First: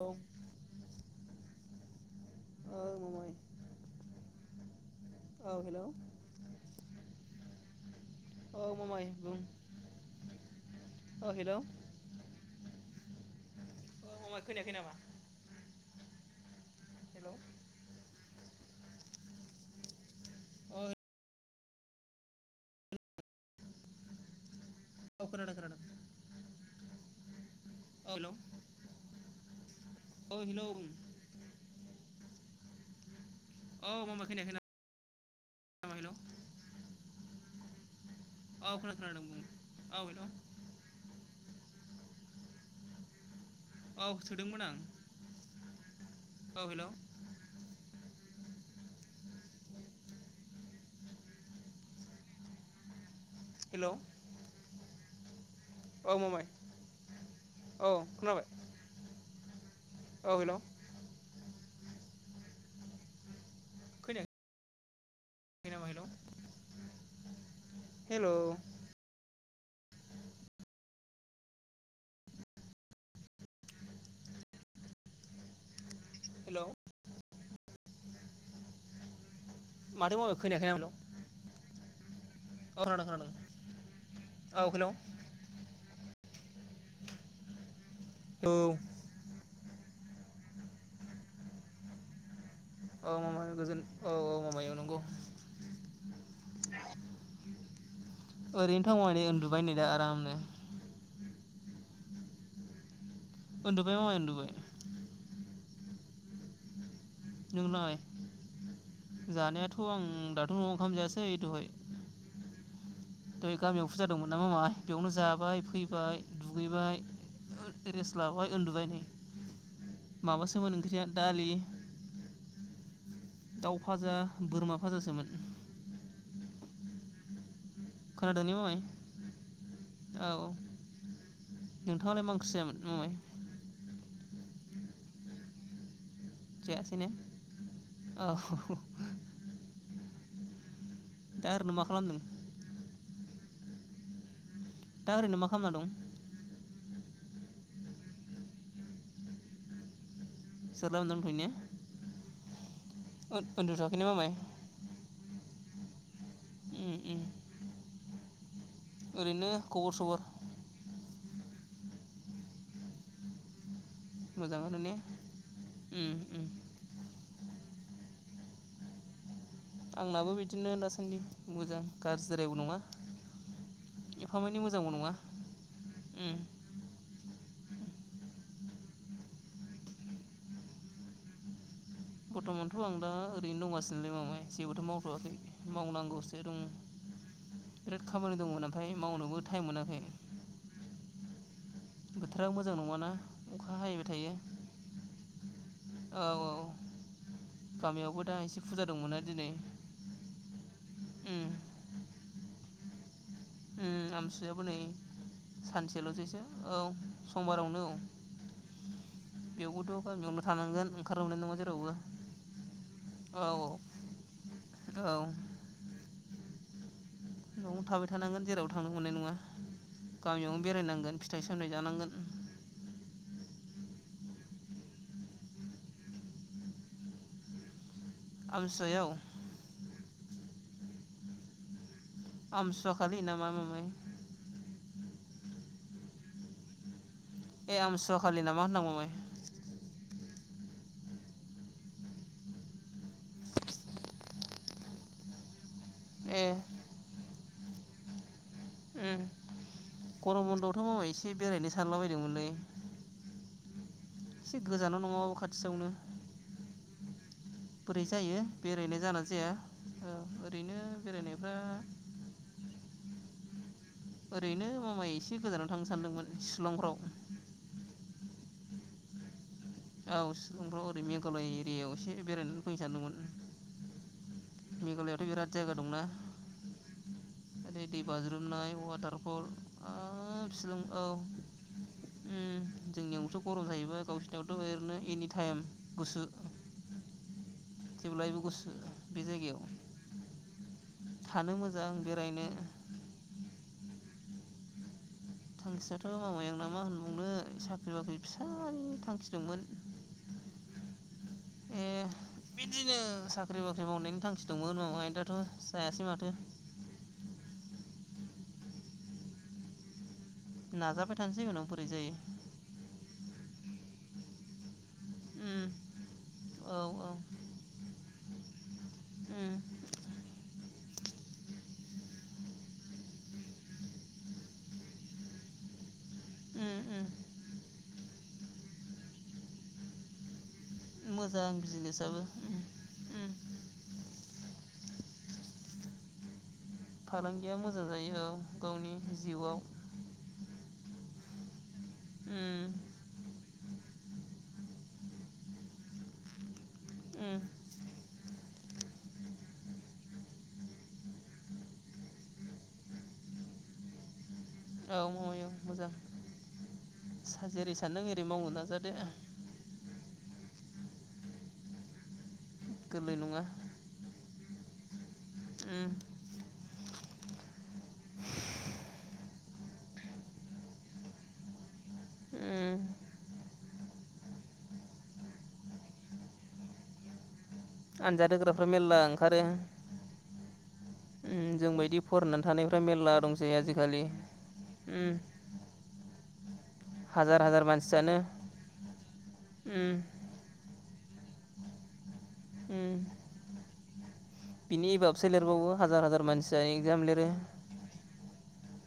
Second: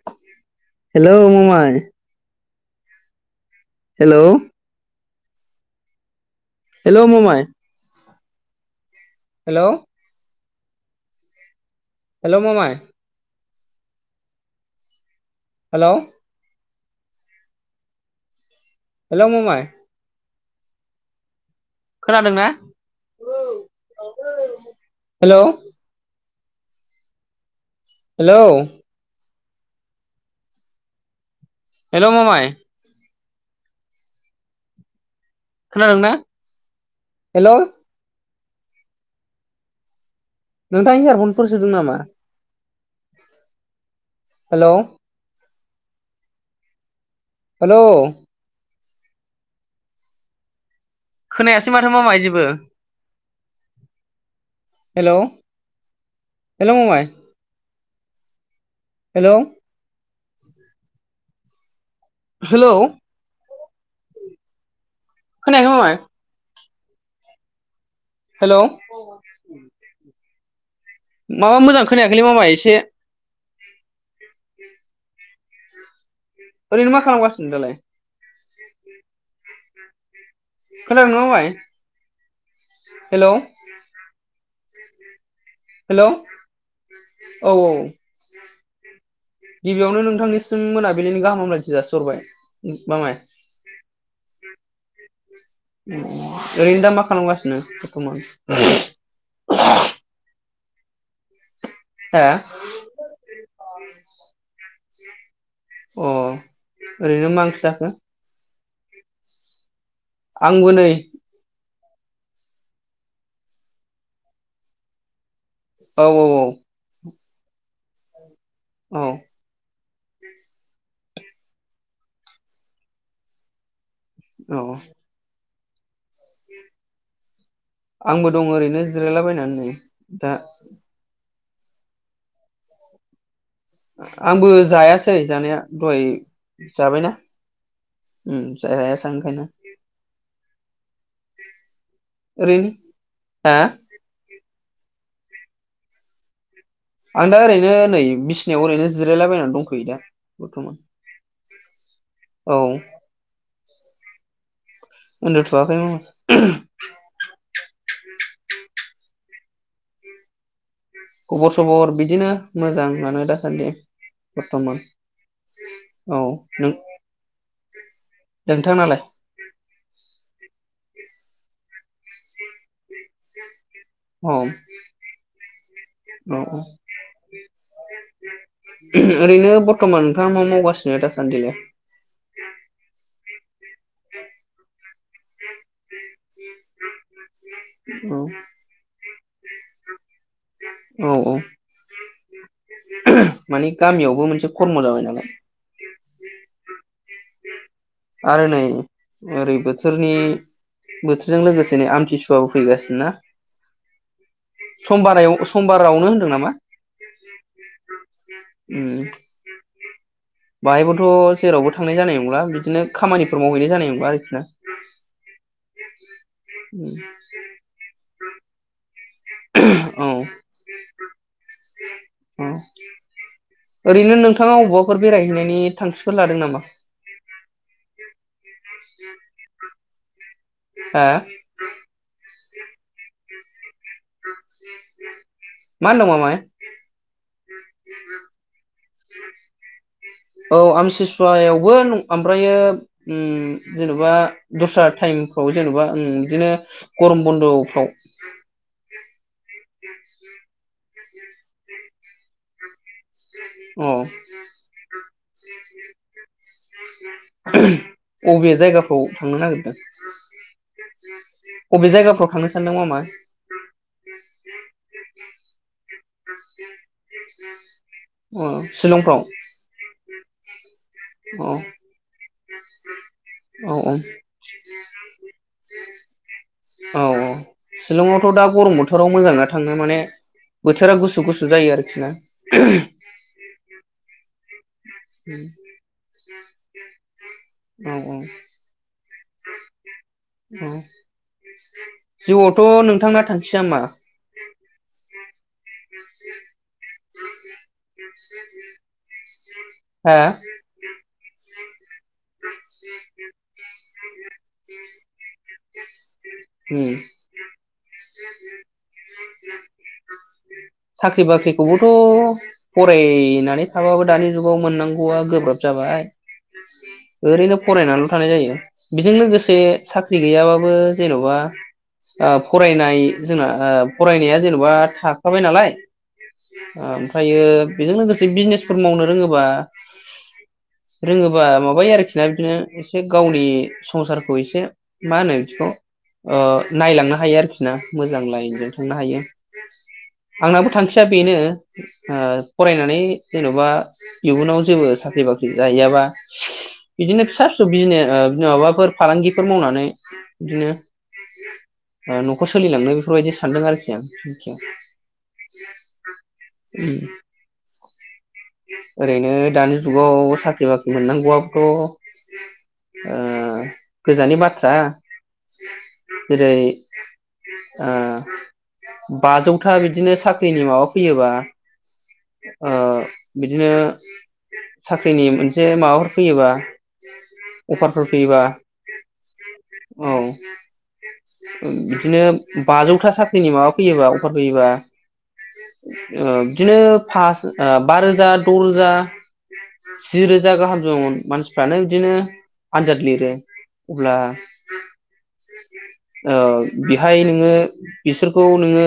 औ हेलौ‌ मामाय औ मामाय हेलोव औ हेलौ हेल‌व मामाय औ मामाय हेलोव ओ हेलोव हेल मामाय ममाय खोनायाखै नामा हेलौ हेलौ हेलौ ममाय अर खोनादों ना‌ औ खोनादों अ खोनादों खोनादों हेलौ औ हेलौ हेल मामाय औ मामा खोनाखै नामा हेलौ खोनादोंना हेल औ खोनाथारा नोंनि औे नोंथां इयारफनफोर सोदों नामा औ सोदोंमोन हेलौ आं औ हेलौ हेलौह खोनायासै माथो मा मामाय जेबो हेलौ हेलोव औ मामाय हेलौ मामाइ औ खोनाबाय हेलोव औ हेलव हेलौ खोनायाखै हेल' मामाय हेल' हेल' हेलौ माबा मोजां खोनायाखैलै मामा एसे हेलौ ओरैनो मा खालामगासिनो दालाय मानोमोन खोनादोंना मामाय औ आदा हेलौ खोनादों औ हेल' हेलौ औ औ औ गिबियावनो नोंथांनिसिम मोनाबिलिनि गाहामलायथि जासिहरबाय औ मामाय गोजोन औ औ मामाय औ नंगौ ओरैनो दा मा खालामगासिनो बरथमान उनदुबाय नै दा आरामनो हा उनदुबाय मामाय उनदुबाय अ ओरैनो मा ओंख्रि नोंलाय जाखो? जानायाथ' आं दाथ' आंबो नै ओंखाम जायासै दहाय दहाय गामियाव फुजा दंमोन नालाय मामाय बेयावनो जाबाय। औ फैबाय दुगैबाय रेस्ट लाबाय उनदुबाय औ नै। माबासोमोन ओंख्रिया दालि दाउ फाजा औ बोरमा फाजासोमोन। आंबो खोनादों दं ने मामाय ओरैनो जिरायलाबायनानै नै दा। नोंथाङलाय मा ओंख्रि जायामोन मामाय? आंबो जायासै जानाया दहाय जायासै ने जाबायना औ ओम जायासै आं ओंखायनो। दा ओरैनो मा खालामदों? ओरै हा? दा ओरैनो मा खालामना दं? आं दा ओरैनो नै बिसिनायाव ओरैनो जिरायलाबायनानै दंथ'यो दा। बरथमान जिरायलाबायना दंथ'यो ने औ। उनदु थ'याखै ने मामाय अ उथवाखाय ओम ओम ओरैनो खबर सबर खबर सबर बिदिनो मोजांयानो दासानदि मोजाङानो बरथमान ने ओम औ ओम नोंथां। नोंथां नालाय? आंनाबो बिदिनो दासानदि मोजां गाज्रिद्रायबो नङा औ एफा एनै मोजांबो नङा। उम औ औ। ओरैनो बरथमान नोंथाङा मा मावगासिनो दासानदिलाय? बरथमानथ' आं दा ओरैनो दंगासिनोलै मामाय जेबोथ' मावथ'वाखै मावनांगौसो दं। बिराद औ खामानि दंमोन ओमफ्राय मावनोबो टाइम मोनाखै औ औ। बोथोरा मोजां नङाना मानि अखा हाबाय थायो गामियावबो मोनसे खर्म जाबाय नालाय। औ औ [inaudible] गामियावबो दा आरो एसे नै फुजा दंमोनना दिनै ओरै बोथोरनि उम बोथोरजों लोगोसेनो आमथिसुवाबो फैगासिनो ना आमसुयाबो नै समबारायाव समबारावनो होनदों सानसेल'सैसो औ समबारावनो औ। ओम बेयावबोथ' गामियावनो थानांगोन बाहायबोथ' ओंखारनो मोननाय नङा जेरावबो थांनाय जानाय नंला बिदिनो खामानिफोर औ मावहैनाय जानाय नंला आरोखि ना। औ न'आव थाबाय थानांगोन जेरावबो थांनो मोननाय नङा औ गामियावनो बेरायनांगोन फिथाइ सामथाइ जानांगोन। ओरैनो नोंथाङा अबावबाफोर बेरायहैनायनि थांखिफोर लादों नामा? अमथिसुवायाव? हा? आमथिसुवाखालि नामा मामाय? माहोनदों मामाय? ए आमथिसुवाखालि नामा होनदां मामाय। औ आमथिसुवायावबो ओमफ्रायो जेनेबा दस्रा टाइमफ्राव जेन'बा ओम ए बिदिनो गरम बन्द'फ्राव उम गरम बन्दआवथ' मामाय एसे बेरायनो सानलाबाय अ एसे गोजानाव नङाबाबो खाथियावनो बोरै जायो अबे बेरायनो जायगाफ्राव जागोनना जाया ओरैनो बेरायनायफ्रा बबे जायगाफ्राव थांनो सानदों नामा? ओरैनो मामाय एसे गोजानाव थांनो सान [inaudible] अ शिलंफ्राव औ सिलंफ्राव ओरै मेघालय अ औ एरियाायाव एसे बेरायनानै फैनो औ सानदोंमोन। मेघालयआवथ' बिराद जायगा दंना [unintelligible] औ औ ओरै दै शिलंआवथ' दा बाज्रुमनाय गरम बोथोराव मोजां वाटारफल ना थाङो माने हाब बोथोर शिलं थोरा औ गुसु गुसु जायो आरोखि ना। थ' ओरैनो एनि टाइम गुसु औ जेब्लायबो गुसु। बि जायगायाव। औ थानो मोजां बेरायनो जिउआवथ' नोंथांना थांखाया मा। थांखियाथ' मामाय आंना मा होनबावनो साख्रि बाख्रि फिसाय थांखि। दंमोन हा। ए [unintelligible] बिदिनो साख्रि बाख्रि मावनायनि थांखि दंमोन मामाय दाथ' जायासै माथो। [unintelligible] नाजाबाय साख्रि थानोसै उनाव बाख्रिखौबोथ' बोरै जायो फरायनानै थाबाबो दानि जुगाव मोननांगौ। गौआ गोब्राब उम जाबाय। औ औ ओरैनो फरायनानैल' थानाय जायो बेजों उम लोगोसे साख्रि गैयाबाबो। जेनोबा। आ फरायनाय जोंना आ फरायनाया जेन'बा थाखाबाय नालाय। उम आ उम ओमफ्रायो बेजों लोगोसे बिजनेसफोर मावनो रोङोबा। रोङोबा मोजां माबायो आरोखि बिजनेसाबो ना बिदिनो उम एसे उम गावनि संसारखौ एसे मा होनो बिदिखौ। अ। नायलांनो हायो फालांगिया आरोखि ना जायो मोजां औ लाइनजों गावनि थांनो हायो जिउआव आंनाबो थांखिया बेनो। अ उम फरायनानै। मा इयुनाव जेबो साख्रि बाख्रि जाहैयाबा। बिदिनो उम फिसा फिसौ बिजनेस माबाफोर फालांगिफोर मावनानै। बिदिनो अ न'खर सोलिलांनो बेफोरबायदि सानदों आरोखि आं। औ मावै औ मोजां जेरै सानदों ओरै। ओरैनो दानि जुगाव साख्रि बाख्रि मोननांगौआबोथ'। गोरलै आ नङा गोजाननि बाथ्रा। उम जेरै आ बाजौ। था बिदिनो साख्रिनि माबा फैयोबा ओ। उम बिदिनो साख्रिनि मोनसे माबाफोर फैयोबा। अफारफोर आनजाद फैयोबा होग्राफ्रा मेरला ओंखारो औ। उम जोंबायदि बिदिनो फरायनानै थानायफ्रा बाजौथा मेरला दंसै साख्रिनि माबा आजिखालि फैयोबा अफार फैयोबा। उम अ बिदिनो हाजार फास ओ। हाजार बा मानसियानो रोजा द' रोजा उम जि रोजा गाहाम जन मानसिफ्रानो बिदिनो उम आनजाद लिरो। अब्ला बिनि एबाबसो लिरबावो हाजार हाजार ओ मानसिया एग्जाम बेहाय लिरो नोङो बिसोरखौ नोङो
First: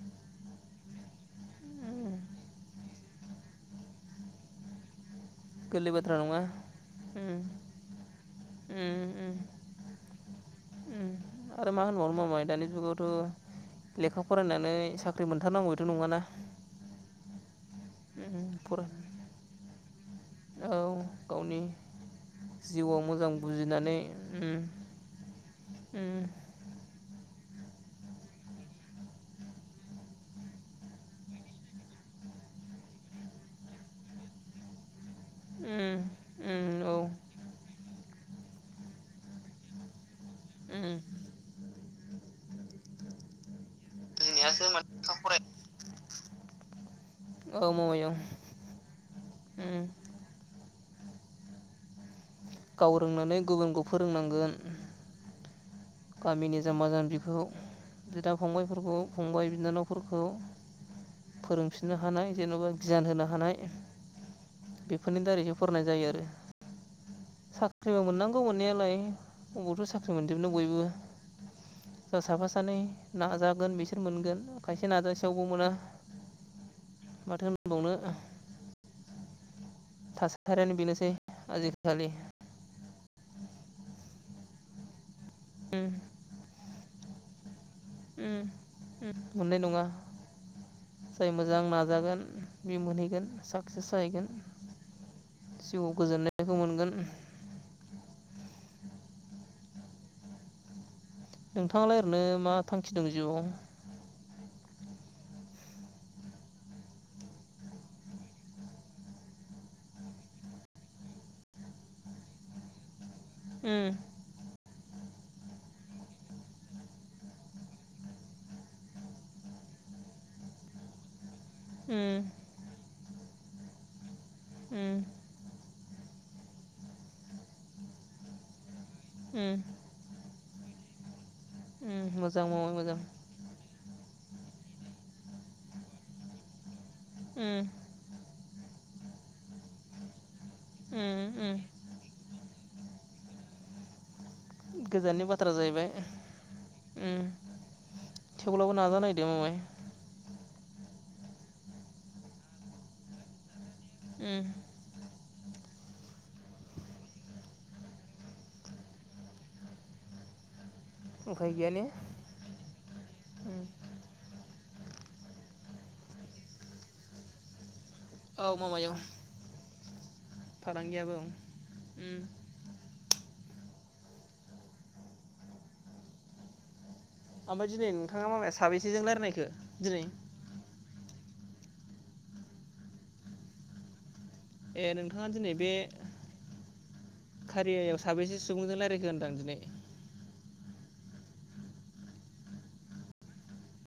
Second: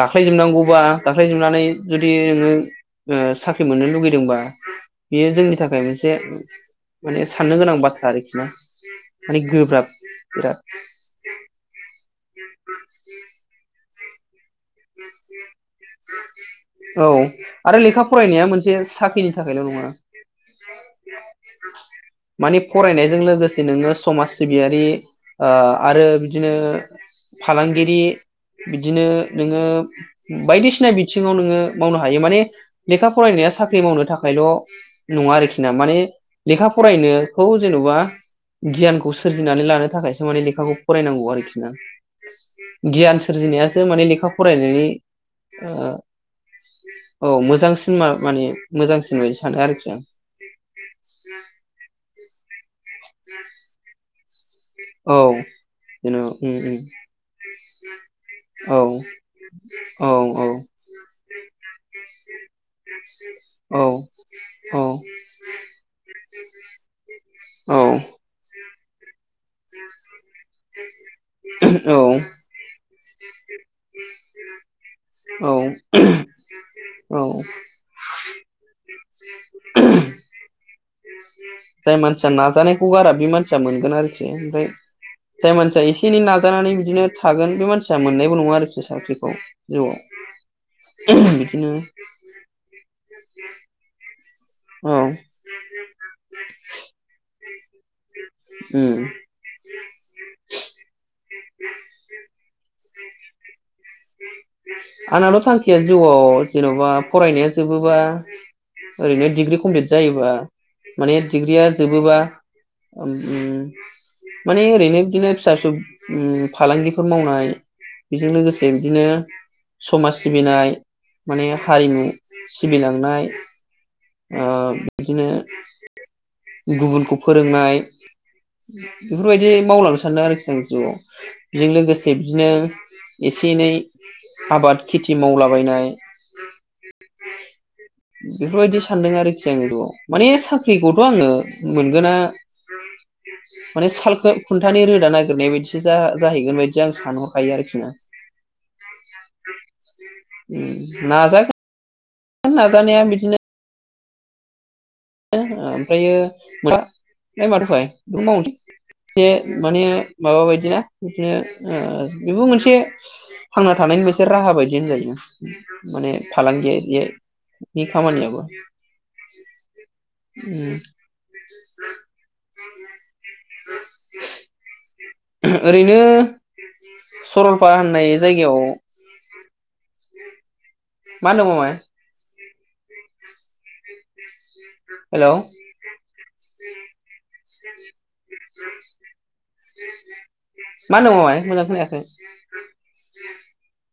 गाख्लायजोबनांगौबा गाख्लायजोबनानै जुदि नोङो ओ साख्रि मोननो लुगैदोंबा बेयो जोंनि थाखाय गोरलै मोनसे बाथ्रा नङा माने उम साननो गोनां बाथ्रा आरोखि ना उम उम माने गोब्राब बिराद! उम आरो मा होनो मामाय दानि जुगावथ'। लेखा फरायनानै साख्रि मोनथारनांगौ बेथ' नङाना। औ आरो लेखा उम फरायनाया मोनसे फराय साख्रिनि थाखायल' नङा। औ गावनि माने जिउआव फरायनायजों मोजां लोगोसे नोङो बुजिनानै समाज उम सिबियारि ओ आरो उम बिदिनो फालांगिरि बिदिनो। नोङो बायदिसिना बिथिङाव नोङो मावनो हायो माने लेखा फरायनाया साख्रि मावनो थाखाय। ल' नङा आरोखि ना माने उम लेखा उम औ फरायनोखौ जेन'बा गियानखौ सोरजिनानै लानो थाखाय लेखाखौ उम फरायनांगौ आरोखि ना गियान सोरजिनायो माने लेखा बुजिनायासो फरायनायनि माने लेखा फराय औ मोजांसिन मावै औ माने मोजांसिन बायदि सानो उम आरोखि आं [inaudible] [unintelligible] गाव रोंनानै गुबुनखौ फोरोंनांगोन औ जेन' ओम गामिनि ओम जाम्बा जाम्बिखौ बिदा फंबायफोरखौ फंबाय औ बिनानावफोरखौ फोरोंफिननो हानाय जेन'बा गियान होनो हानाय औ बेफोरनि दारैसो फरायनाय जायो आरो [inaudible] [inaudible] साख्रिबो मोननांगौ मोननायालाय अबावथ' साख्रि मोनजोबनो बयबो जा साफा सानै नाजागोन बिसोर मोनगोन खायसे नाजासेयावबो औ मोना औ माथो होनबावनो [inaudible] [unintelligible] थासारियानो बेनोसै जाय आजिखालि मानसिया नाजानायखौ गारा बे मानसिया मोनगोन आरोखि [unintelligible] [unintelligible] जाय मानसिया एसे एनै नाजानानै बिदिनो थागोन बे मानसिया मोननायबो नङा आरोखि साख्रिखौ मोननाय नङा जिउआव जाय मोजां बिदिनो नाजागोन बे मोनहैगोन साक्सेस जाहैगोन औ जिउआव गोजोननायखौ मोनगोन ओम नोंथाङालाय ओरैनो मा थांखि दं जिउ आंनाथ' थांखिया जिउआव जेन'बा फरायनाया जोबोबा ओरैनो डिग्रिी कमप्लिट जायोबा माने डिग्रिया जोबोबा उम माने ओरैनो बिदिनो फिसा फिसौ फालांगिफोर मावनाय बेजों लोगोसे बिदिनो समाज सिबिनाय माने हारिमु उम सिबिलांनाय उम बिदिनो गुबुनखौ फोरोंनाय बेफोरबायदि उम मावलांनो सानदों आरोखि आं जिउआव बेजों उम लोगोसे मोजां बिदिनो मावै मोजां एसे एनै आबाद खेथि मावलाबायनाय उम बेफोरबायदि सानदों आरोखि आङ बे बेआव माने साख्रिखौथ' उम आङो उम मोनगोना माने सालखौ खुन्थानि रोदा गोजाननि बाथ्रा नागिरनाय बायदिस जाहैबाय जाहैगोन बायदि आं सानहरखायो आरोखि ना थेवबोब्लाबो नाजानायदो मामाय नाजा नाजानाया बिदिनो उम ओमफ्रायो मा फ्राय माथ'खाय मावनोसै एसे माने माबा बायदिना बिदिनो उफाय गैया ओ ने बेबो मोनसे उम थांना थानायनि मोनसे राहा बाय दि होनजायो माने फालांगि जे खामानियाबो औ मामाय औ उम फालांगियाबो उम ओरैनो ओमफाय सरलपारा दिनै होननाय नोंथाङा माबाया जायगायाव साबैसेजों रायलायखो दिनै? मा होनदों मामाय? ए नोंथाङा हेलौ दिनै मा बे खारियायाव साबेैसे सुबुंजों रायलायखो होनदां दिनै? मा होनदों मामाय मोजां खोनायाखै?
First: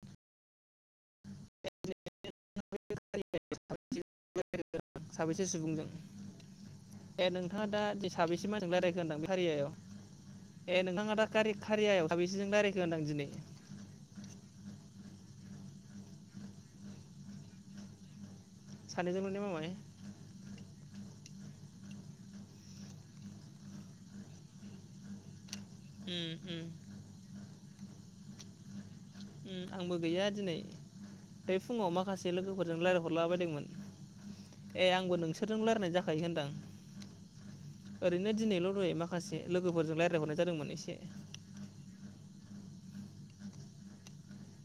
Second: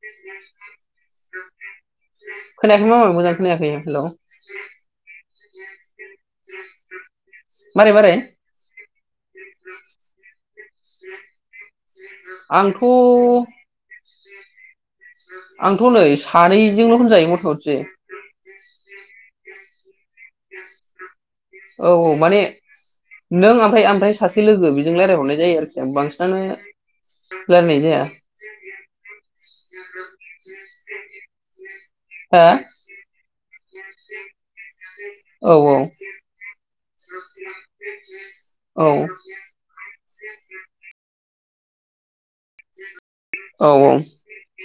[inaudible] खोनायाखै मामाय मोजां खोनायाखै हेल' से सुबुंजों ए नोंथाङा मारै दा मारै साबेसे मानसिजों रायलायखो होनदां बे खारियायाव? ए नोंथाङा दा खारि-खारियायाव साबैसेजों रायलायखो आंथ' होनदां दिनै? आंथ' नै सानैजोंल' होनजायो मथा मथि। सानै जोंल' मामाय [inaudible] औ औ माने नों आमफाय आमफाय सासे लोगो बेजों रायजलायहरनाय जायो आरो उम बांसिनानो उम रायलायनाय जाया। आंबो गैया दिनै बे फुङाव माखासे हा लोगोफोरजों रायज्लायहरलाबाय मोन ए आंबो औ नोंसोरजों रायलायनाय जाखायो होनदां। ओरैनो दिनैल' औ दै माखासे लोगोफोरजों रायज्लायहरनाय जादोंमोन एसे। औ औ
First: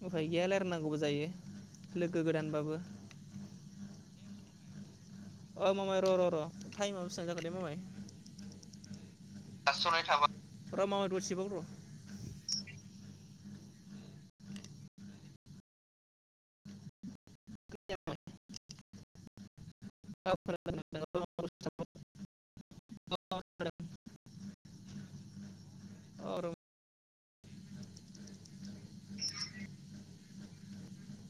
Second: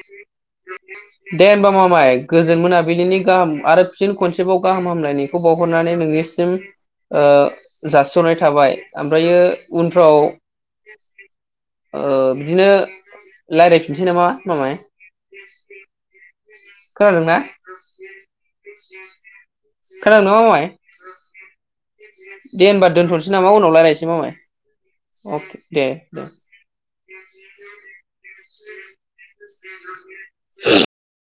उफाय गैया रायलायनांगौबो जायो दे होमबा मामाय लोगो गोजोन गोदानबाबो मोनाबिलिनि गाहाम आरो फिन खनसे बाव गाहाम हामलायनाय खौ ओ बावहरनानै मामाय र' र' नोंनिसिम र' टाइमा ओ‌ बेसेबां जाखो दे मामाय जासिहरनाय थाबाय ओमफ्रायो दासस'नाय उनफ्राव थाबाय र' मामाय दसेबाव र' औ ओ बिदिनो रायलायफिननोसै नामा मामाय?? खोनादोंना? खोनादोंना मामाय खोनादों औ दे होनबा दोनथ'नोसै नामा उनाव खोनादों रायलायनोसै मामाय। अके दे दे। औ र' [inaudible]